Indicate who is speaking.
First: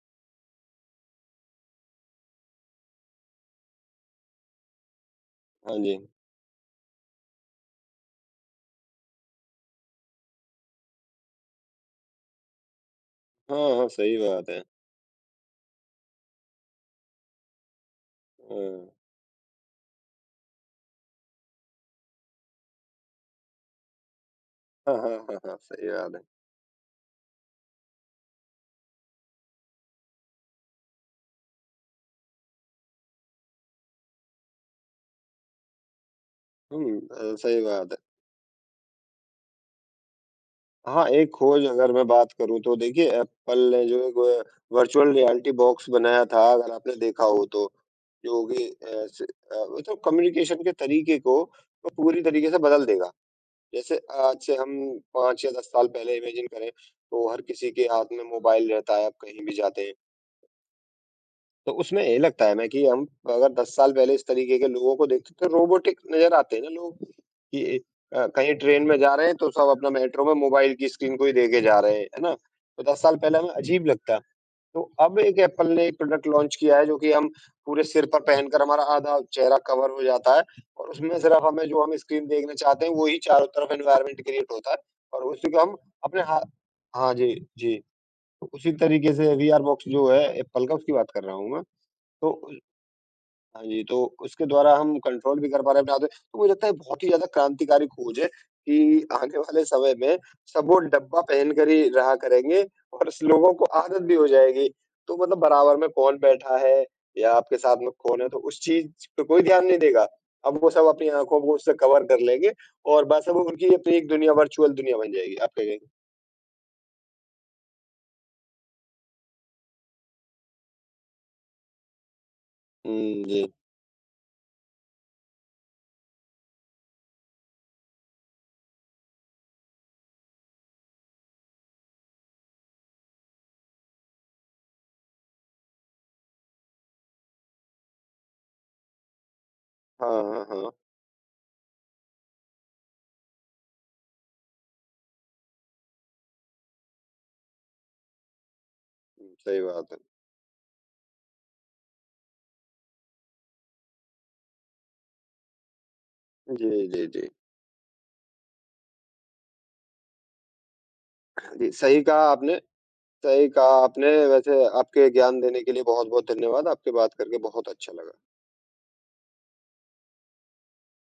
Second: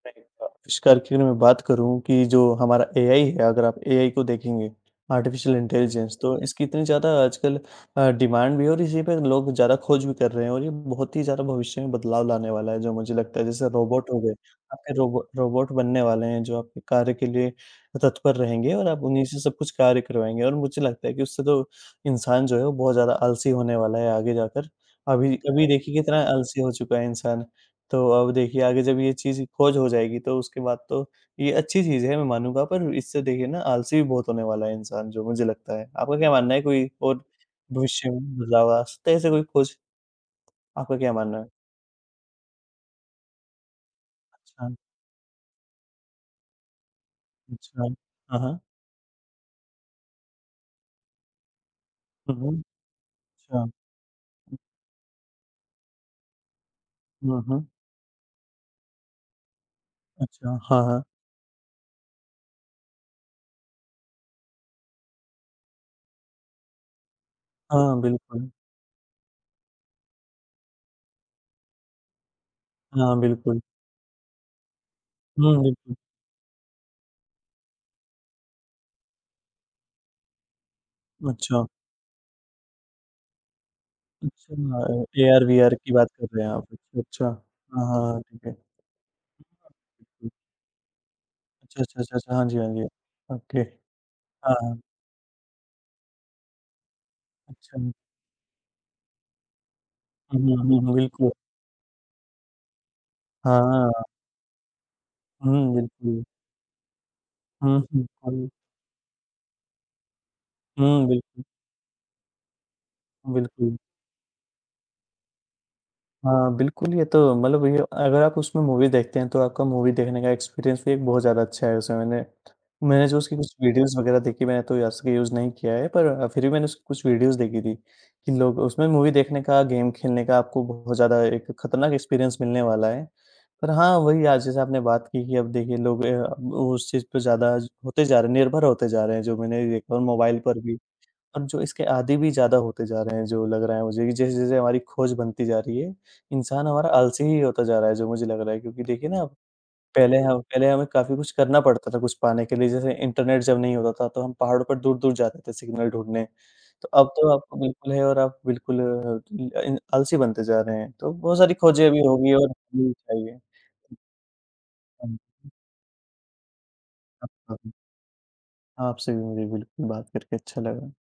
Speaker 1: नहीं हुआ। अविष्कार की मैं बात करूँ कि जो हमारा एआई है, अगर आप एआई को देखेंगे, आर्टिफिशियल
Speaker 2: हाँ जी।
Speaker 1: इंटेलिजेंस, तो इसकी इतनी ज़्यादा आजकल अ, डिमांड भी है और इसी पे लोग ज़्यादा खोज भी कर रहे हैं और ये बहुत ही ज़्यादा भविष्य में बदलाव लाने वाला है, जो मुझे लगता है। जैसे
Speaker 2: हाँ, हाँ।
Speaker 1: रोबोट
Speaker 2: सही
Speaker 1: हो गए,
Speaker 2: बात है।
Speaker 1: आपके रोबो रोबोट बनने वाले हैं, जो आपके कार्य के लिए अ, तत्पर रहेंगे और
Speaker 2: हाँ।
Speaker 1: आप उन्हीं से सब कुछ कार्य करवाएँगे। और मुझे लगता है कि उससे तो इंसान जो है, वो बहुत ज़्यादा आलसी होने वाला है आगे जाकर,
Speaker 2: हाँ, हाँ,
Speaker 1: अभी
Speaker 2: हाँ, हाँ।
Speaker 1: अभी
Speaker 2: सही
Speaker 1: देखिए
Speaker 2: बात
Speaker 1: कितना
Speaker 2: है।
Speaker 1: आलसी हो चुका है इंसान। तो अब देखिए, आगे जब ये चीज़ खोज हो जाएगी, तो उसके बाद तो ये अच्छी चीज़ है, मैं मानूँगा, पर इससे देखिए ना आलसी भी बहुत होने वाला है इंसान, जो मुझे लगता है। आपका क्या मानना है, कोई
Speaker 2: हुँ।
Speaker 1: और
Speaker 2: अ, सही बात है।
Speaker 1: भविष्य में बदलाव आ सकता है, ऐसा कोई खोज? आपका
Speaker 2: हाँ,
Speaker 1: क्या
Speaker 2: एक
Speaker 1: मानना है?
Speaker 2: खोज अगर मैं बात करूँ तो देखिए, एप्पल जो एक ओ, अ,
Speaker 1: हाँ।
Speaker 2: वर्चुअल रियलिटी बॉक्स बनाया था अगर आपने देखा हो तो,
Speaker 1: अच्छा। हाँ,
Speaker 2: जो
Speaker 1: हाँ।
Speaker 2: कि अ, से अ, वो तो कम्युनिकेशन के तरीके को वो पूरी
Speaker 1: हुँ,
Speaker 2: तरीके से
Speaker 1: हुँ।
Speaker 2: बदल देगा।
Speaker 1: अच्छा।
Speaker 2: जैसे आज से हम 5 या 10 साल पहले इमैजिन करें, तो
Speaker 1: हुँ,
Speaker 2: हर
Speaker 1: हुँ।
Speaker 2: किसी के हाथ में मोबाइल रहता है, आप कहीं भी जाते हैं।
Speaker 1: अच्छा। हाँ, हाँ।
Speaker 2: तो उसमें यही लगता है ना कि हम अगर 10 साल पहले इस तरीके के लोगों को देखते, तो रोबाटिक नज़र आते हैं ना लोग कि
Speaker 1: हाँ,
Speaker 2: अ,
Speaker 1: बिल्कुल।
Speaker 2: कहीं ट्रेन में जा रहे हैं, तो सब अपना मेट्रो में मोबाइल की स्क्रीन को ही देखे जा रहे हैं, है ना, तो 10
Speaker 1: हाँ,
Speaker 2: साल पहले हमें
Speaker 1: बिल्कुल।
Speaker 2: अजीब लगता। तो अब एक
Speaker 1: हुँ,
Speaker 2: एप्पल ने
Speaker 1: बिल्कुल।
Speaker 2: एक प्रोडक्ट लॉन्च किया है, जो कि हम पूरे सिर पर पहनकर हमारा आधा चेहरा कवर हो जाता है, और उसमें सफ़र्फ
Speaker 1: अच्छा।
Speaker 2: हमें जो हम स्क्रीन देखना चाहते हैं, वो ही चारों तरफ एनवायरनमेंट क्रिएट होता है,
Speaker 1: अच्छा, ए
Speaker 2: और उसी को
Speaker 1: एआर-वीआर
Speaker 2: हम
Speaker 1: की बात
Speaker 2: अपने
Speaker 1: कर
Speaker 2: हाँ,
Speaker 1: रहे हैं आप। अच्छा,
Speaker 2: हाँ,
Speaker 1: अच्छा।
Speaker 2: जी, जी।
Speaker 1: हाँ, हाँ, हाँ, ठीक है।
Speaker 2: उसी तरीके से विआर बॉक्स जो है एप्पल का, उसकी बात कर रहा हूँ मैं।
Speaker 1: अच्छा, अच्छा,
Speaker 2: तो
Speaker 1: अच्छा। हाँ
Speaker 2: उइ
Speaker 1: जी, हाँ जी। ओके।
Speaker 2: हाँ जी,
Speaker 1: हाँ,
Speaker 2: तो उसके द्वारा
Speaker 1: हाँ।
Speaker 2: हम कंट्रोल भी कर पा रहे थे आद तो मुझे लगता है बहुत ही ज़्यादा क्रांतिकारी
Speaker 1: अच्छा।
Speaker 2: खोज है कि आने वाले समय में,
Speaker 1: हुँ,
Speaker 2: सब वो
Speaker 1: हुँ, हुँ,
Speaker 2: डब्बा
Speaker 1: बिल्कुल।
Speaker 2: पहनकर ही रहा करेंगे और इस लोगों
Speaker 1: हाँ,
Speaker 2: को
Speaker 1: हाँ।
Speaker 2: आदत भी हो जाएगी। तो मतलब
Speaker 1: हुँ,
Speaker 2: बराबर में कौन
Speaker 1: बिल्कुल।
Speaker 2: बैठा है या आपके साथ
Speaker 1: हुँ,
Speaker 2: में
Speaker 1: हुँ।
Speaker 2: कौन है, तो
Speaker 1: है य
Speaker 2: उस चीज पे कोई ध्यान नहीं देगा, अब वो सब
Speaker 1: हुँ,
Speaker 2: अपनी आँखों
Speaker 1: बिल्कुल।
Speaker 2: को उससे कवर कर लेंगे और बस अब उनकी
Speaker 1: बिल्कुल।
Speaker 2: अपनी एक दुनिया, वर्चुअल दुनिया बन जाएगी। आप क्या कह
Speaker 1: हाँ, बिल्कुल, ये तो मतलब ये ओ अगर आप उसमें मूवी देखते हैं, तो आपका मूवी देखने का एक्सपीरियंस भी बहुत ज़्यादा अच्छा है। उसे मैंने मैंने जो
Speaker 2: हुँ,
Speaker 1: उसकी
Speaker 2: जी।
Speaker 1: कुछ वीडियोज़ वगैरह देखी, मैंने तो असली यूज़ नहीं किया है। पर अ, फिर भी मैंने कुछ वीडियोज़ देखी थी कि लोग उसमें मूवी देखने का, गेम खेलने का आपको बहुत ज़्यादा एक खतरनाक एक्सपीरियंस मिलने वाला है। पर हाँ, वही आज जैसा आपने बात की कि अब देखिए, लोग अ, अब उस चीज़ पे ज़्यादा ज होते जा रहे निर्भर होते जा रहे हैं जो मैंने भी देखा, और
Speaker 2: हाँ,
Speaker 1: मोबाइल
Speaker 2: हाँ,
Speaker 1: पर
Speaker 2: हाँ।
Speaker 1: भी, और जो इसके आदी भी ज़्यादा होते जा रहे हैं जो लग रहा है मुझे, कि जैसे-जैसे हमारी खोज बनती जा रही है, इंसान हमारा आलसी ही होता जा रहा है जो मुझे लग रहा है। क्योंकि देखिए ना,
Speaker 2: हुँ, सही बात है।
Speaker 1: पहले हम पहले हमें काफ़ी कुछ करना पड़ता था कुछ पाने के लिए, जैसे इंटरनेट जब नहीं होता था तो हम पहाड़ों पर दूर-दूर जाते थे सिग्नल ढूँढने। तो
Speaker 2: जी, जी,
Speaker 1: अब
Speaker 2: जी।
Speaker 1: तो आपको बिल्कुल है, और आप बिल्कुल इ अ, इन आलसी बनते जा रहे हैं। तो बहुत सारी
Speaker 2: जी,
Speaker 1: खोजें अभी
Speaker 2: सही कहा
Speaker 1: होंगी और
Speaker 2: आपने।
Speaker 1: होनी चाहिए।
Speaker 2: सही कहा आपने, वैसे आपके
Speaker 1: हाँ।
Speaker 2: ज्ञान
Speaker 1: हुँ।
Speaker 2: देने के लिए बहुत-बहुत धन्यवाद, आपसे बात करके
Speaker 1: आपका
Speaker 2: बहुत
Speaker 1: भी।
Speaker 2: अच्छा लगा।
Speaker 1: आपसे भी मुझे बिल्कुल बात करके अच्छा लगा।